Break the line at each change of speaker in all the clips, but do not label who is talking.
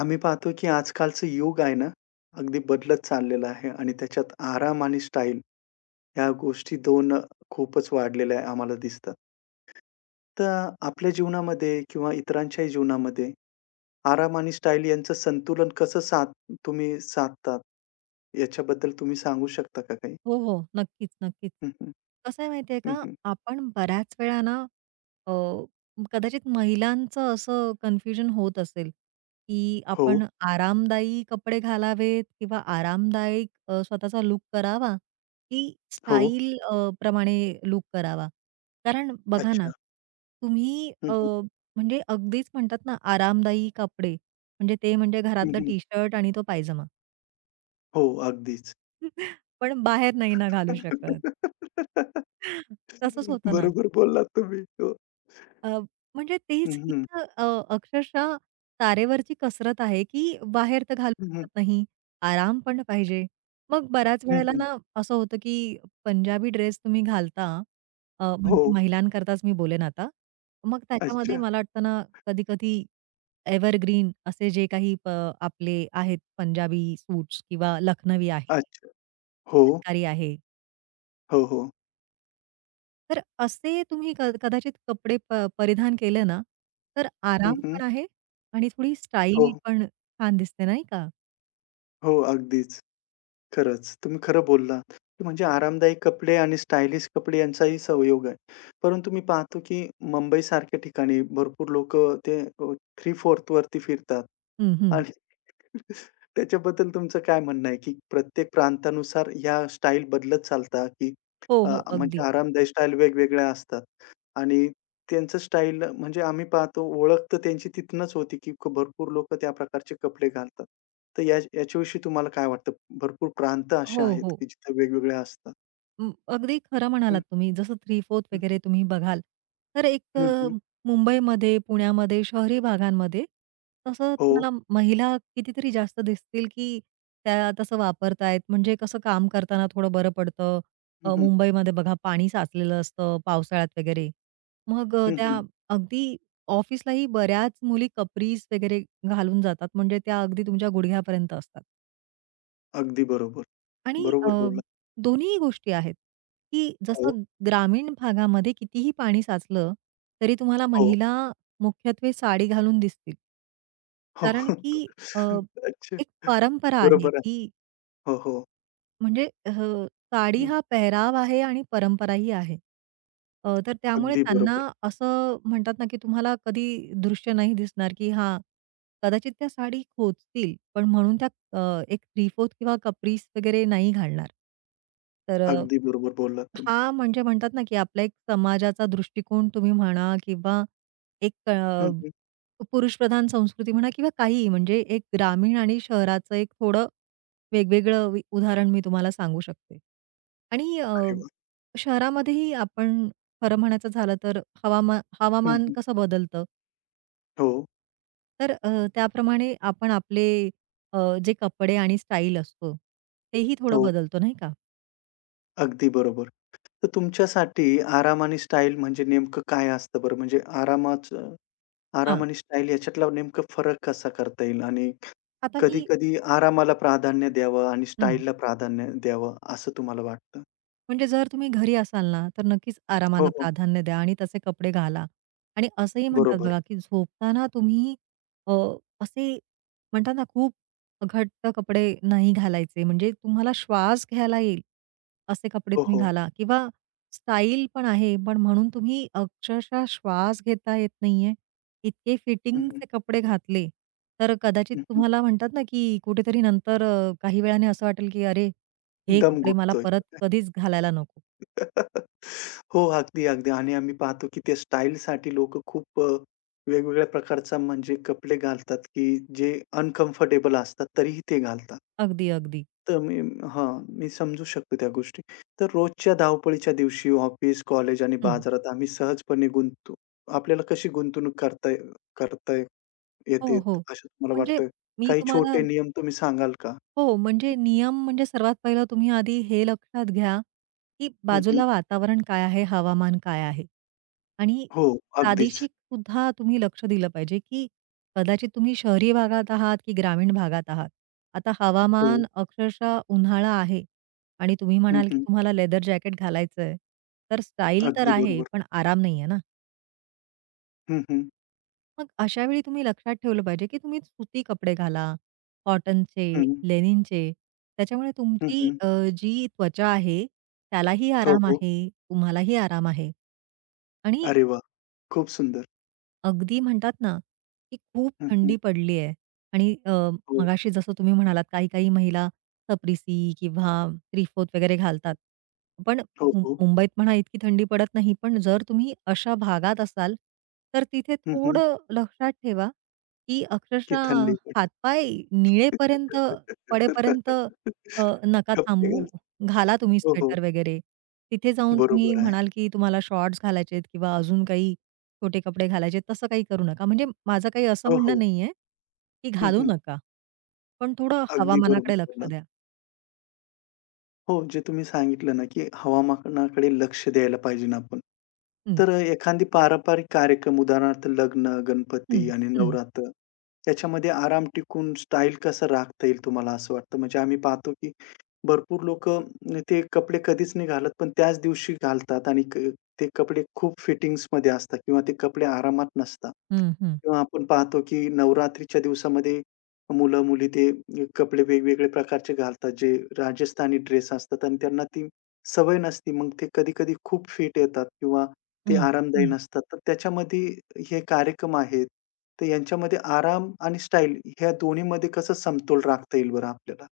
आम्ही पाहतो की आजकालचं युग आहे ना, अगदी बदलत चाललेलं आहे आणि त्याच्यात आराम आणि स्टाईल ह्या गोष्टी 2 खूपच वाढलेल्या आहे आम्हाला दिसतात. तर आपल्या जीवनामध्ये किंवा इतरांच्याही जीवनामध्ये आराम आणि स्टाईल यांचं संतुलन कसं साध तुम्ही साधतात? याच्याबद्दल तुम्ही सांगू शकता का काही?
हो, हो. नक्कीच, नक्कीच.
हं, हं.
कसं आहे माहिती आहे
हं,
का,
हं.
आपण बऱ्याच वेळा ना, अ, कदाचित महिलांचं असं कन्फ्युजन होत असेल, की
हो,
आपण आरामदायी कपडे घालावेत किंवा आरामदायक स्वतःचा लुक करावा, की
हो.
स्टाईल प्रमाणे लूक करावा. कारण बघा ना,
अच्छा.
तुम्ही
हं, हं.
म्हणजे अगदीच म्हणतात ना, आरामदायी कपडे म्हणजे ते म्हणजे
हं,
घरातलं
हं.
टी-शर्ट आणि तो पायजमा.
हो, अगदीच.
पण बाहेर नाही ना घालू शकत. तसंच होतं ना.
बरोबर बोललात तुम्ही. हो.
अ, म्हणजे
हं,
तेच ही
हं.
तर, अक्षरशः तारेवरची कसरत आहे, की बाहेर तर घालू
हं, हं.
शकत नाही. आराम पण पाहिजे. मग बऱ्याच
हं,
वेळेला
हं.
ना असं होतं, की पंजाबी ड्रेस तुम्ही घालता
हो.
म्हणजे महिलांकरताच मी बोलेन आता. मग त्याच्यामध्ये
अच्छा,
मला वाटतं ना कधी-कधी एव्हरग्रीन असे जे काही आपले आहेत पंजाबी सूट्स किंवा लखनवी आहे,
अच्छा. हो,
चिकनकारी आहे.
हो, हो.
तर असे तुम्ही कदाचित कपडे परिधान केले ना, तर हं.
हं,
आराम
हं.
पण आहे आणि थोडी स्टाईल
हो,
पण छान दिसते नाही का?
हो. अगदीच. खरंच, तुम्ही खरं बोललात, की म्हणजे आरामदायी कपडे आणि स्टायलिश कपडे यांचाही संयोग आहे. परंतु मी पाहतो, की मुंबईसारख्या ठिकाणी भरपूर लोक ते थ्री फोर्थ वरती फिरतात
हं, हं.
आणि त्याच्याबद्दल तुमचं काय म्हणणं आहे, की प्रत्येक प्रांतानुसार ह्या स्टाईल बदलत चालतात, की
हो, हो.
म्हणजे
अगदी.
आरामदायी स्टाईल वेगवेगळ्या असतात आणि त्यांचं स्टाईल म्हणजे आम्ही पाहतो ओळख तर त्यांची तिथूनच होती, की भरपूर लोकं त्या प्रकारचे कपडे घालतात. तर या याच्याविषयी तुम्हाला काय वाटतं? भरपूर प्रांत असे
हो,
आहेत,
हो.
की जिथे वेगवेगळ्या असतात.
अगदी खरं
हं,
म्हणालात तुम्ही. जसं थ्री-फोर्थ
हं.
वगैरे तुम्ही बघाल, तर एक
हं, हं.
मुंबईमध्ये, पुण्यामध्ये, शहरी भागांमध्ये तसं
हो.
तुम्हाला महिला कितीतरी जास्त दिसतील, की त्या तसं वापरतायत. म्हणजे कसं काम करताना थोडं बरं पडतं.
हं, हं.
मुंबईमध्ये बघा पाणी साचलेलं असतं पावसाळ्यात वगैरे. मग
हं,
त्या
हं.
अगदी ऑफिसलाही बऱ्याच मुली कपरीज वगैरे घालून जातात. म्हणजे त्या अगदी तुमच्या गुडघ्यापर्यंत असतात.
अगदी बरोबर.
आणि
बरोबर बोललात.
दोन्हीही गोष्टी आहेत, की
हो,
जसं ग्रामीण भागामध्ये कितीही पाणी साचलं, तरी तुम्हाला
हो,
महिला मुख्यत्वे साडी घालून दिसतील.
हो.
कारण की अ,
अच्छा.
एक परंपरा आहे,
बरोबर आहे.
की
हो, हो.
म्हणजे साडी
हं.
हा पेहराव आहे आणि परंपराही आहे. तर त्यामुळे
अगदी
त्यांना
बरोबर.
असं म्हणतात ना, की तुम्हाला कधी दृश्य नाही दिसणार, की हां, कदाचित त्या साडी खोचतील, पण म्हणून त्या एक थ्री-फोर्थ किंवा कपरीस वगैरे नाही घालणार. तर
अगदी बरोबर बोललात तुम्ही.
हा म्हणजे म्हणतात ना, की आपला एक समाजाचा दृष्टिकोन तुम्ही म्हणा किंवा एक
हं, हं.
पुरुषप्रधान संस्कृती म्हणा किंवा काहीही म्हणजे एक ग्रामीण आणि शहराचं एक थोडं वेगवेगळं उदाहरण मी तुम्हाला सांगू शकते. आणि
अरे वाह!
शहरामध्येही आपण खरं म्हणायचं झालं तर
हं,
हवामान
हं.
कसं बदलतं,
हो,
तर त्याप्रमाणे आपण आपले अ, जे कपडे आणि स्टाईल असतो, तेही थोडं
हो.
बदलतो नाही का?
अगदी बरोबर. तर तुमच्यासाठी आराम आणि स्टाईल म्हणजे नेमकं काय असतं बरं? म्हणजे आरामाचं
हां.
आराम आणि स्टाईल याच्यातला नेमकं फरक कसा करता येईल? आणि
आता मी
कधी-कधी आरामाला प्राधान्य द्यावं आणि स्टाईलला प्राधान्य द्यावं, असं तुम्हाला वाटतं?
म्हणजे जर तुम्ही घरी असाल ना, तर नक्कीच
हो,
आरामाला
हो.
प्राधान्य द्या आणि तसे कपडे घाला. आणि असंही म्हणतात
बरोबर.
बघा, की झोपताना तुम्ही अ, असे म्हणतात ना, खूप घट्ट कपडे नाही घालायचे. म्हणजे तुम्हाला श्वास घ्यायला येईल, असे कपडे
हो,
तुम्ही
हो.
घाला किंवा स्टाईल पण आहे, पण म्हणून तुम्ही अक्षरशः श्वास घेता येत नाहीये, इतके
हं, हं.
फिटिंगचे कपडे घातले, तर कदाचित
हं, हं.
तुम्हाला म्हणतात ना, की कुठेतरी नंतर काही वेळाने असं वाटेल, की अरे हे
दम
कपडे मला
घुटतोय.
परत कधीच घालायला नको.
हो, अगदी, अगदी. आणि आम्ही पाहतो, की त्या स्टाईलसाठी लोकं खूप वेगवेगळ्या प्रकारचा म्हणजे कपडे घालतात, की जे अनकम्फर्टेबल असतात, तरीही ते घालतात.
अगदी, अगदी.
तर मी हां, मी समजू शकतो त्या गोष्टी. तर रोजच्या धावपळीच्या दिवशी ऑफिस, कॉलेज आणि
हं.
बाजारात आम्ही सहजपणे गुंतू आपल्याला कशी गुंतवणूक करता ये- करता ये- येते
हो, हो.
असं तुम्हाला
म्हणजे
वाटतं?
मी
काही
तुम्हाला
छोटे नियम तुम्ही सांगाल का?
हो, म्हणजे नियम म्हणजे सर्वात पहिलं तुम्ही आधी हे लक्षात घ्या, की
हं, हं.
बाजूला वातावरण काय आहे, हवामान काय आहे? आणि
हो, अगदीच.
प्रादेशिकसुद्धा तुम्ही लक्ष दिलं पाहिजे, की कदाचित तुम्ही शहरी भागात आहात की ग्रामीण भागात आहात. आता
हो.
हवामान अक्षरशः उन्हाळा आहे आणि तुम्ही
हं,
म्हणाल, की
हं.
तुम्हाला लेदर जॅकेट घालायचंय. तर स्टाईल तर
अगदी
आहे,
बरोबर.
पण आराम नाहीये ना.
हं, हं.
मग अशा वेळी तुम्ही लक्षात ठेवलं पाहिजे, की तुम्ही सुती कपडे घाला, कॉटनचे,
हं.
लेनिनचे. त्याच्यामुळे
हं,
तुमची
हं.
जी त्वचा आहे त्यालाही
हो,
आराम
हो.
आहे, तुम्हालाही आराम आहे. आणि
अरे वाह! खूप सुंदर.
अगदी म्हणतात ना, की खूप
हं, हं.
थंडी पडली आहे आणि
हो.
मगाशी जसं तुम्ही म्हणालात, काही-काही महिला सप्रिसी किंवा त्रिफोत वगैरे घालतात. पण
हो, हो.
मुंबईत म्हणा इतकी थंडी पडत नाही. पण जर तुम्ही अशा भागात असाल, तर तिथे
हं, हं.
थोडं लक्षात ठेवा, की
की
अक्षरशः
थंडी पडते.
हातपाय निळेपर्यंत पडेपर्यंत नका
कपडे
थांबू.
घाल
घाला तुम्ही
हो, हो.
स्वेटर वगैरे. तिथे जाऊन तुम्ही
बरोबर आहे.
म्हणाल, की तुम्हाला शॉर्ट्स घालायचे किंवा अजून काही छोटे कपडे घालायचे तसं काही करू नका. म्हणजे माझं काही असं
हो,
म्हणणं
हो.
नाहीये, की
हं,
घालू
हं.
नका. पण थोडं
अगदी बरोबर
हवामानाकडे लक्ष
बोललात.
द्या.
हो, जे तुम्ही सांगितलं ना, की हवामानाकडे लक्ष द्यायला पाहिजे आपण.
हं,
तर एखादी पारंपरिक कार्यक्रम उदाहरणार्थ लग्न, गणपती
हं,
आणि
हं,
नवरात्र याच्यामध्ये आराम टिकून स्टाईल कसं राखता येईल तुम्हाला असं वाटतं? म्हणजे आम्ही पाहतो, की भरपूर लोकं ते कपडे कधीच नाही घालत, पण त्याच दिवशी घालतात आणि क ते कपडे खूप फिटिंग्समध्ये असतात किंवा ते कपडे आरामात नसतात.
हं, हं,
किंवा आपण पाहतो, की नवरात्रीच्या दिवसामध्ये मुलं-मुली ते कपडे वेगवेगळे प्रकारचे घालतात, जे राजस्थानी ड्रेस असतात आणि त्यांना ती सवय नसती, मग ते कधी-कधी खूप फिट येतात किंवा ते
हं,
आरामदायी
हं.
नसतात. तर त्याच्यामध्ये हे कार्यक्रम आहेत, तर यांच्यामध्ये आराम आणि स्टाईल ह्या दोन्हीमध्ये कसं समतोल राखता येईल बरं आपल्याला?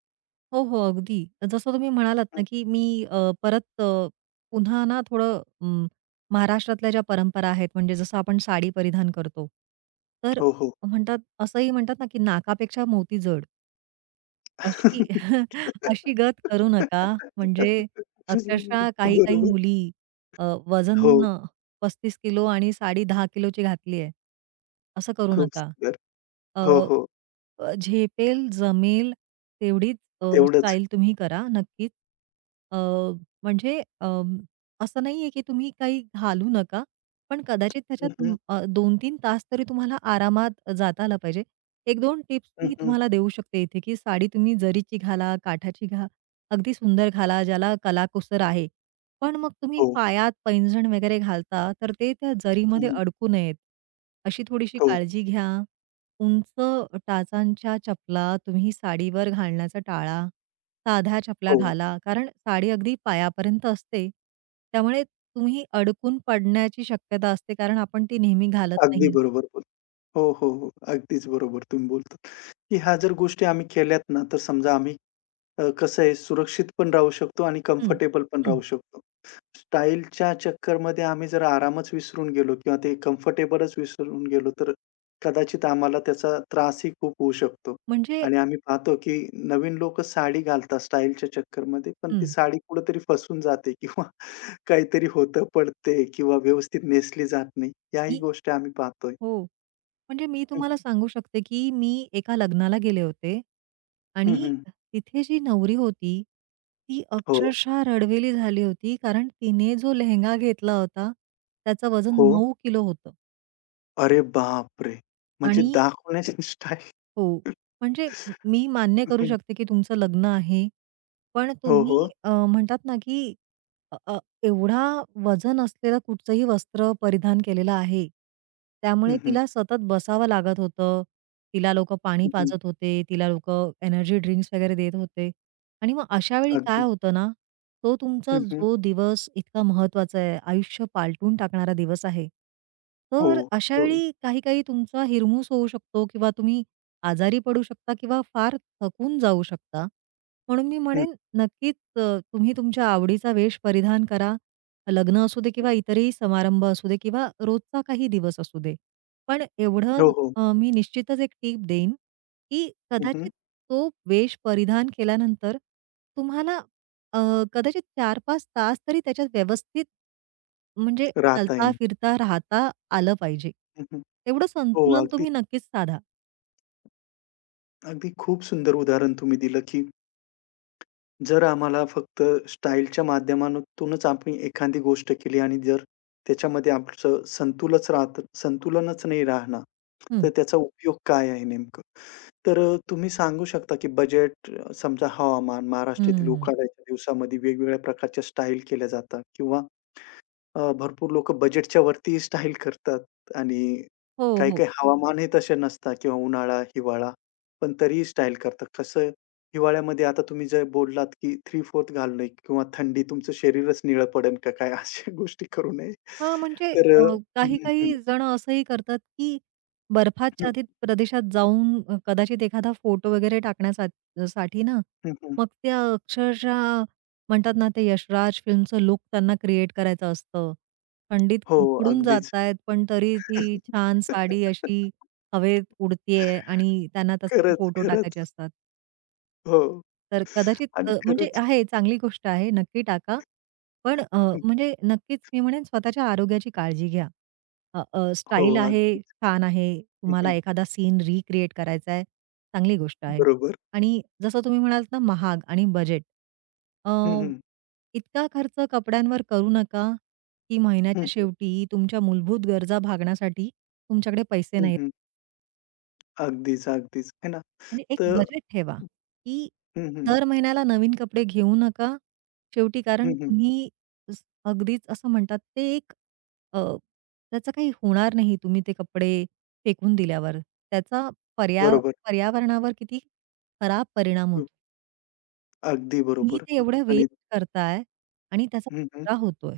हो, हो. अगदी. जसं तुम्ही म्हणालात
हं.
ना, की मी अ, परत अ, पुन्हा ना थोडं महाराष्ट्रातल्या ज्या परंपरा आहेत म्हणजे जसं आपण साडी परिधान करतो. तर
हो, हो.
असंही म्हणतात ना, की नाकापेक्षा मोती जड. अशी अशी गत करू नका. म्हणजे अक्षरशः काही-काही
बरोबर.
मुली
हो,
वजन 35 किलो आणि साडी 10 किलोची घातली आहे. असं करू
खूप
नका.
सुंदर.
अ,
हो, हो.
अ, झेपेल, जमेल तेवढीच
तेवढंच.
स्टाईल तुम्ही करा नक्कीच. अ, म्हणजे असं नाहीये की तुम्ही काही घालू नका. पण कदाचित त्याच्यात
हं, हं.
2-3 तास तरी तुम्हाला आरामात जाता आला पाहिजे. एक दोन टिप्स मी
हं,
तुम्हाला देऊ शकते इथे, की साडी तुम्ही जरीची घाला, काठाची घाला, अगदी सुंदर घाला, ज्याला कलाकुसर आहे. पण मग तुम्ही
हो.
पायात पैंजण वगैरे घालता, तर ते त्या जरीमध्ये
हं,
अडकू नयेत, अशी थोडीशी
हो,
काळजी घ्या. उंच टाचांच्या चपला तुम्ही साडीवर घालण्याचं टाळा. साध्या चपला
हो.
घाला, कारण साडी अगदी पायापर्यंत असते. त्यामुळे तुम्ही अडकून पडण्याची शक्यता असते, कारण आपण ती नेहमी घालत
अगदी
नाही.
बरोबर बोल हो, हो, हो. अगदीच बरोबर तुम्ही बोलतात, की ह्या जर गोष्टी आम्ही केल्यात ना, तर समजा आम्ही कसं आहे सुरक्षित पण राहू शकतो आणि
हं,
कम्फर्टेबल पण राहू
हं.
शकतो. स्टाईलच्या चक्करमध्ये आम्ही जर आरामच विसरून गेलो किंवा ते कम्फर्टेबलच विसरून गेलो, तर कदाचित आम्हाला त्याचा त्रासही खूप होऊ शकतो.
म्हणजे
आणि आम्ही पाहतो, की नवीन लोकं साडी घालतात स्टाईलच्या चक्करमध्ये, पण ती
हं.
साडी कुठेतरी फसून जाते किंवा काहीतरी होतं, पडते किंवा व्यवस्थित नेसली जात नाही. याही
मी
गोष्टी आम्ही पाहतोय.
हो. म्हणजे मी तुम्हाला सांगू शकते, की मी एका लग्नाला गेले होते
हं,
आणि
हं.
तिथे जी नवरी होती, ती
हो,
अक्षरशः रडवेली झाली होती. कारण तिने जो लेहेंगा घेतला होता, त्याचं वजन
हो.
9 किलो होतं
अरे बापरे! म्हणजे
आणि
दाखवण्याची स्टाईल.
हो. म्हणजे मी मान्य करू
हं,
शकते, की तुमचं लग्न आहे. पण
हो,
तुम्ही
हो.
म्हणतात ना, की अ, अ, एवढा वजन असलेलं कुठचंही वस्त्र परिधान केलेलं आहे.
हं,
त्यामुळे
हं.
तिला सतत बसावं लागत होतं. तिला लोकं पाणी
हं, हं.
पाजत होते. तिला लोकं एनर्जी ड्रिंक्स वगैरे देत होते. आणि मग अशा वेळी काय
अगदी.
होतं ना, तो तुमचा
हं, हं.
जो दिवस इतका महत्त्वाचा आहे, आयुष्य पालटून टाकणारा दिवस आहे.
हो,
तर अशा
हो.
वेळी काही-काही तुमचा हिरमूस होऊ शकतो किंवा तुम्ही आजारी पडू शकता किंवा फार थकून जाऊ शकता. म्हणून मी
हं.
म्हणेन नक्कीच तुम्ही तुमच्या आवडीचा वेश परिधान करा. लग्न असू दे किंवा इतरही समारंभ असू दे किंवा रोजचा काही दिवस असू दे. पण एवढं
हो, हो.
मी निश्चितच एक टीप देईन, की
हं, हं.
कदाचित तो वेश परिधान केल्यानंतर तुम्हाला अ, कदाचित 4-5 तास तरी त्याच्यात व्यवस्थित म्हणजे
राहता
चालता,
येईल.
फिरता, राहता आलं पाहिजे.
हं, हं.
तेवढं
हो,
संतुलन
अगदी,
तुम्ही नक्कीच साधा.
अगदी खूप सुंदर उदाहरण तुम्ही दिलं, की जर आम्हाला फक्त स्टाईलच्या माध्यमातूनच आम्ही एखादी गोष्ट केली आणि जर त्याच्यामध्ये आमचं संतुलच राहत संतुलनच नाही राहणार, तर
हं.
त्याचा उपयोग काय आहे नेमकं? तर तुम्ही सांगू शकता की बजेट समजा हवामान, महाराष्ट्रातील
हं.
उकाड्याच्या दिवसामध्ये वेगवेगळ्या प्रकारच्या स्टाईल केल्या जातात किंवा भरपूर लोकं बजेटच्या वरती स्टाईल करतात आणि
हो, हो.
काही-काही हं. हवामानही तसे नसतात किंवा उन्हाळा, हिवाळा, पण तरीही स्टाईल करतात. कसं हिवाळ्यामध्ये आता तुम्ही जे बोललात, की 3/4 घालणे किंवा थंडी तुमचं शरीरच निळं पडेल का काय अशा गोष्टी करू नये.
हां, म्हणजे
तर अ, हं, हं,
काही-काही जण असंही करतात, की
हं,
बर्फाच्छादित प्रदेशात जाऊन कदाचित एखादा फोटो वगैरे साठी ना,
हं, हं.
मग त्या अक्षरशः म्हणतात ना, ते यशराज फिल्मचं लूक त्यांना क्रिएट करायचं असतं. थंडीत
हो,
कुडकुडून
अगदीच.
जातायत, पण तरी ती छान साडी अशी हवेत उडतीये आणि त्यांना तसे ते
खरंच,
फोटो टाकायचे
खरंच.
असतात.
हो.
तर कदाचित
आणि
म्हणजे
खरंच.
आहे चांगली गोष्ट आहे, नक्की टाका. पण म्हणजे नक्कीच मी म्हणेन स्वतःच्या आरोग्याची काळजी घ्या. अ, अ,
हो,
स्टाईल आहे,
अगदीच.
छान आहे.
हं,
तुम्हाला
हं.
एखादा सीन रिक्रिएट करायचा आहे, चांगली गोष्ट आहे.
बरोबर.
आणि जसं तुम्ही म्हणालात ना महाग आणि बजेट. अ,
हं, हं.
इतका खर्च कपड्यांवर करू नका, की
हं,
महिन्याच्या
हं.
शेवटी तुमच्या मूलभूत गरजा भागण्यासाठी तुमच्याकडे पैसे नाहीत.
हं, अगदीच, अगदीच. आहे ना?
म्हणजे एक
तर
बजेट ठेवा, की
हं, हं.
दर महिन्याला नवीन कपडे घेऊ नका. शेवटी
हं,
कारण
हं.
तुम्ही स अगदीच असं म्हणतात ते एक अ, त्याचं काही होणार नाही तुम्ही ते कपडे फेकून दिल्यावर. त्याचा पर्या
बरोबर.
पर्यावरणावर किती खराब परिणाम
हं.
होतो.
अगदी
तुम्ही
बरोबर.
ते
हां.
एवढं
आणि
वेस्ट करताय आणि त्याचा
हं, हं.
कचरा होतोय.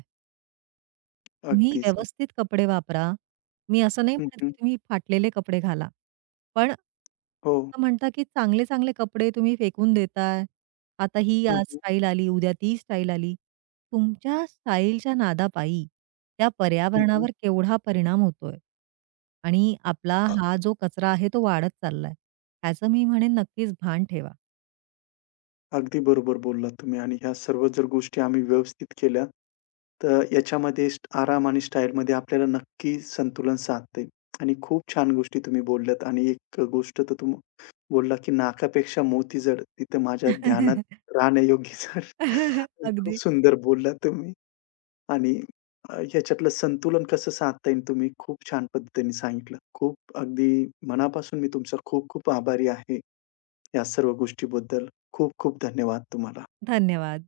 तुम्ही
अगदीच.
व्यवस्थित कपडे वापरा. मी असं नाही
हं,
म्हणत, की
हं.
तुम्ही फाटलेले कपडे घाला. पण
हो.
असं म्हणता, की चांगले-चांगले कपडे तुम्ही फेकून देताय. आता ही
हं,
आज
हं.
स्टाईल आली, उद्या ती स्टाईल आली. तुमच्या स्टाईलच्या नादापायी त्या
हं, हं.
पर्यावरणावर केवढा परिणाम होतोय. आणि आपला
अ,
हा जो कचरा आहे तो वाढत चाललाय. ह्याचं मी म्हणेन नक्कीच भान ठेवा.
अगदी बरोबर बोललात तुम्ही आणि ह्या सर्व जर गोष्टी आम्ही व्यवस्थित केल्या, तर याच्यामध्ये स्ट आराम आणि स्टाईलमध्ये आपल्याला नक्की संतुलन साधता आणि खूप छान गोष्टी तुम्ही बोलल्यात आणि एक गोष्ट तर तुम्ही बोलला, की नाकापेक्षा मोती जड. ती तर माझ्या ध्यानात राहण्यायोग्य झाली. खूप
अगदी.
सुंदर बोललात तुम्ही. आणि ह्याच्यातलं संतुलन कसं साधता येईल तुम्ही खूप छान पद्धतीने सांगितलं. खूप अगदी मनापासून मी तुमचा खूप-खूप आभारी आहे, या सर्व गोष्टीबद्दल. खूप-खूप धन्यवाद तुम्हाला.
धन्यवाद.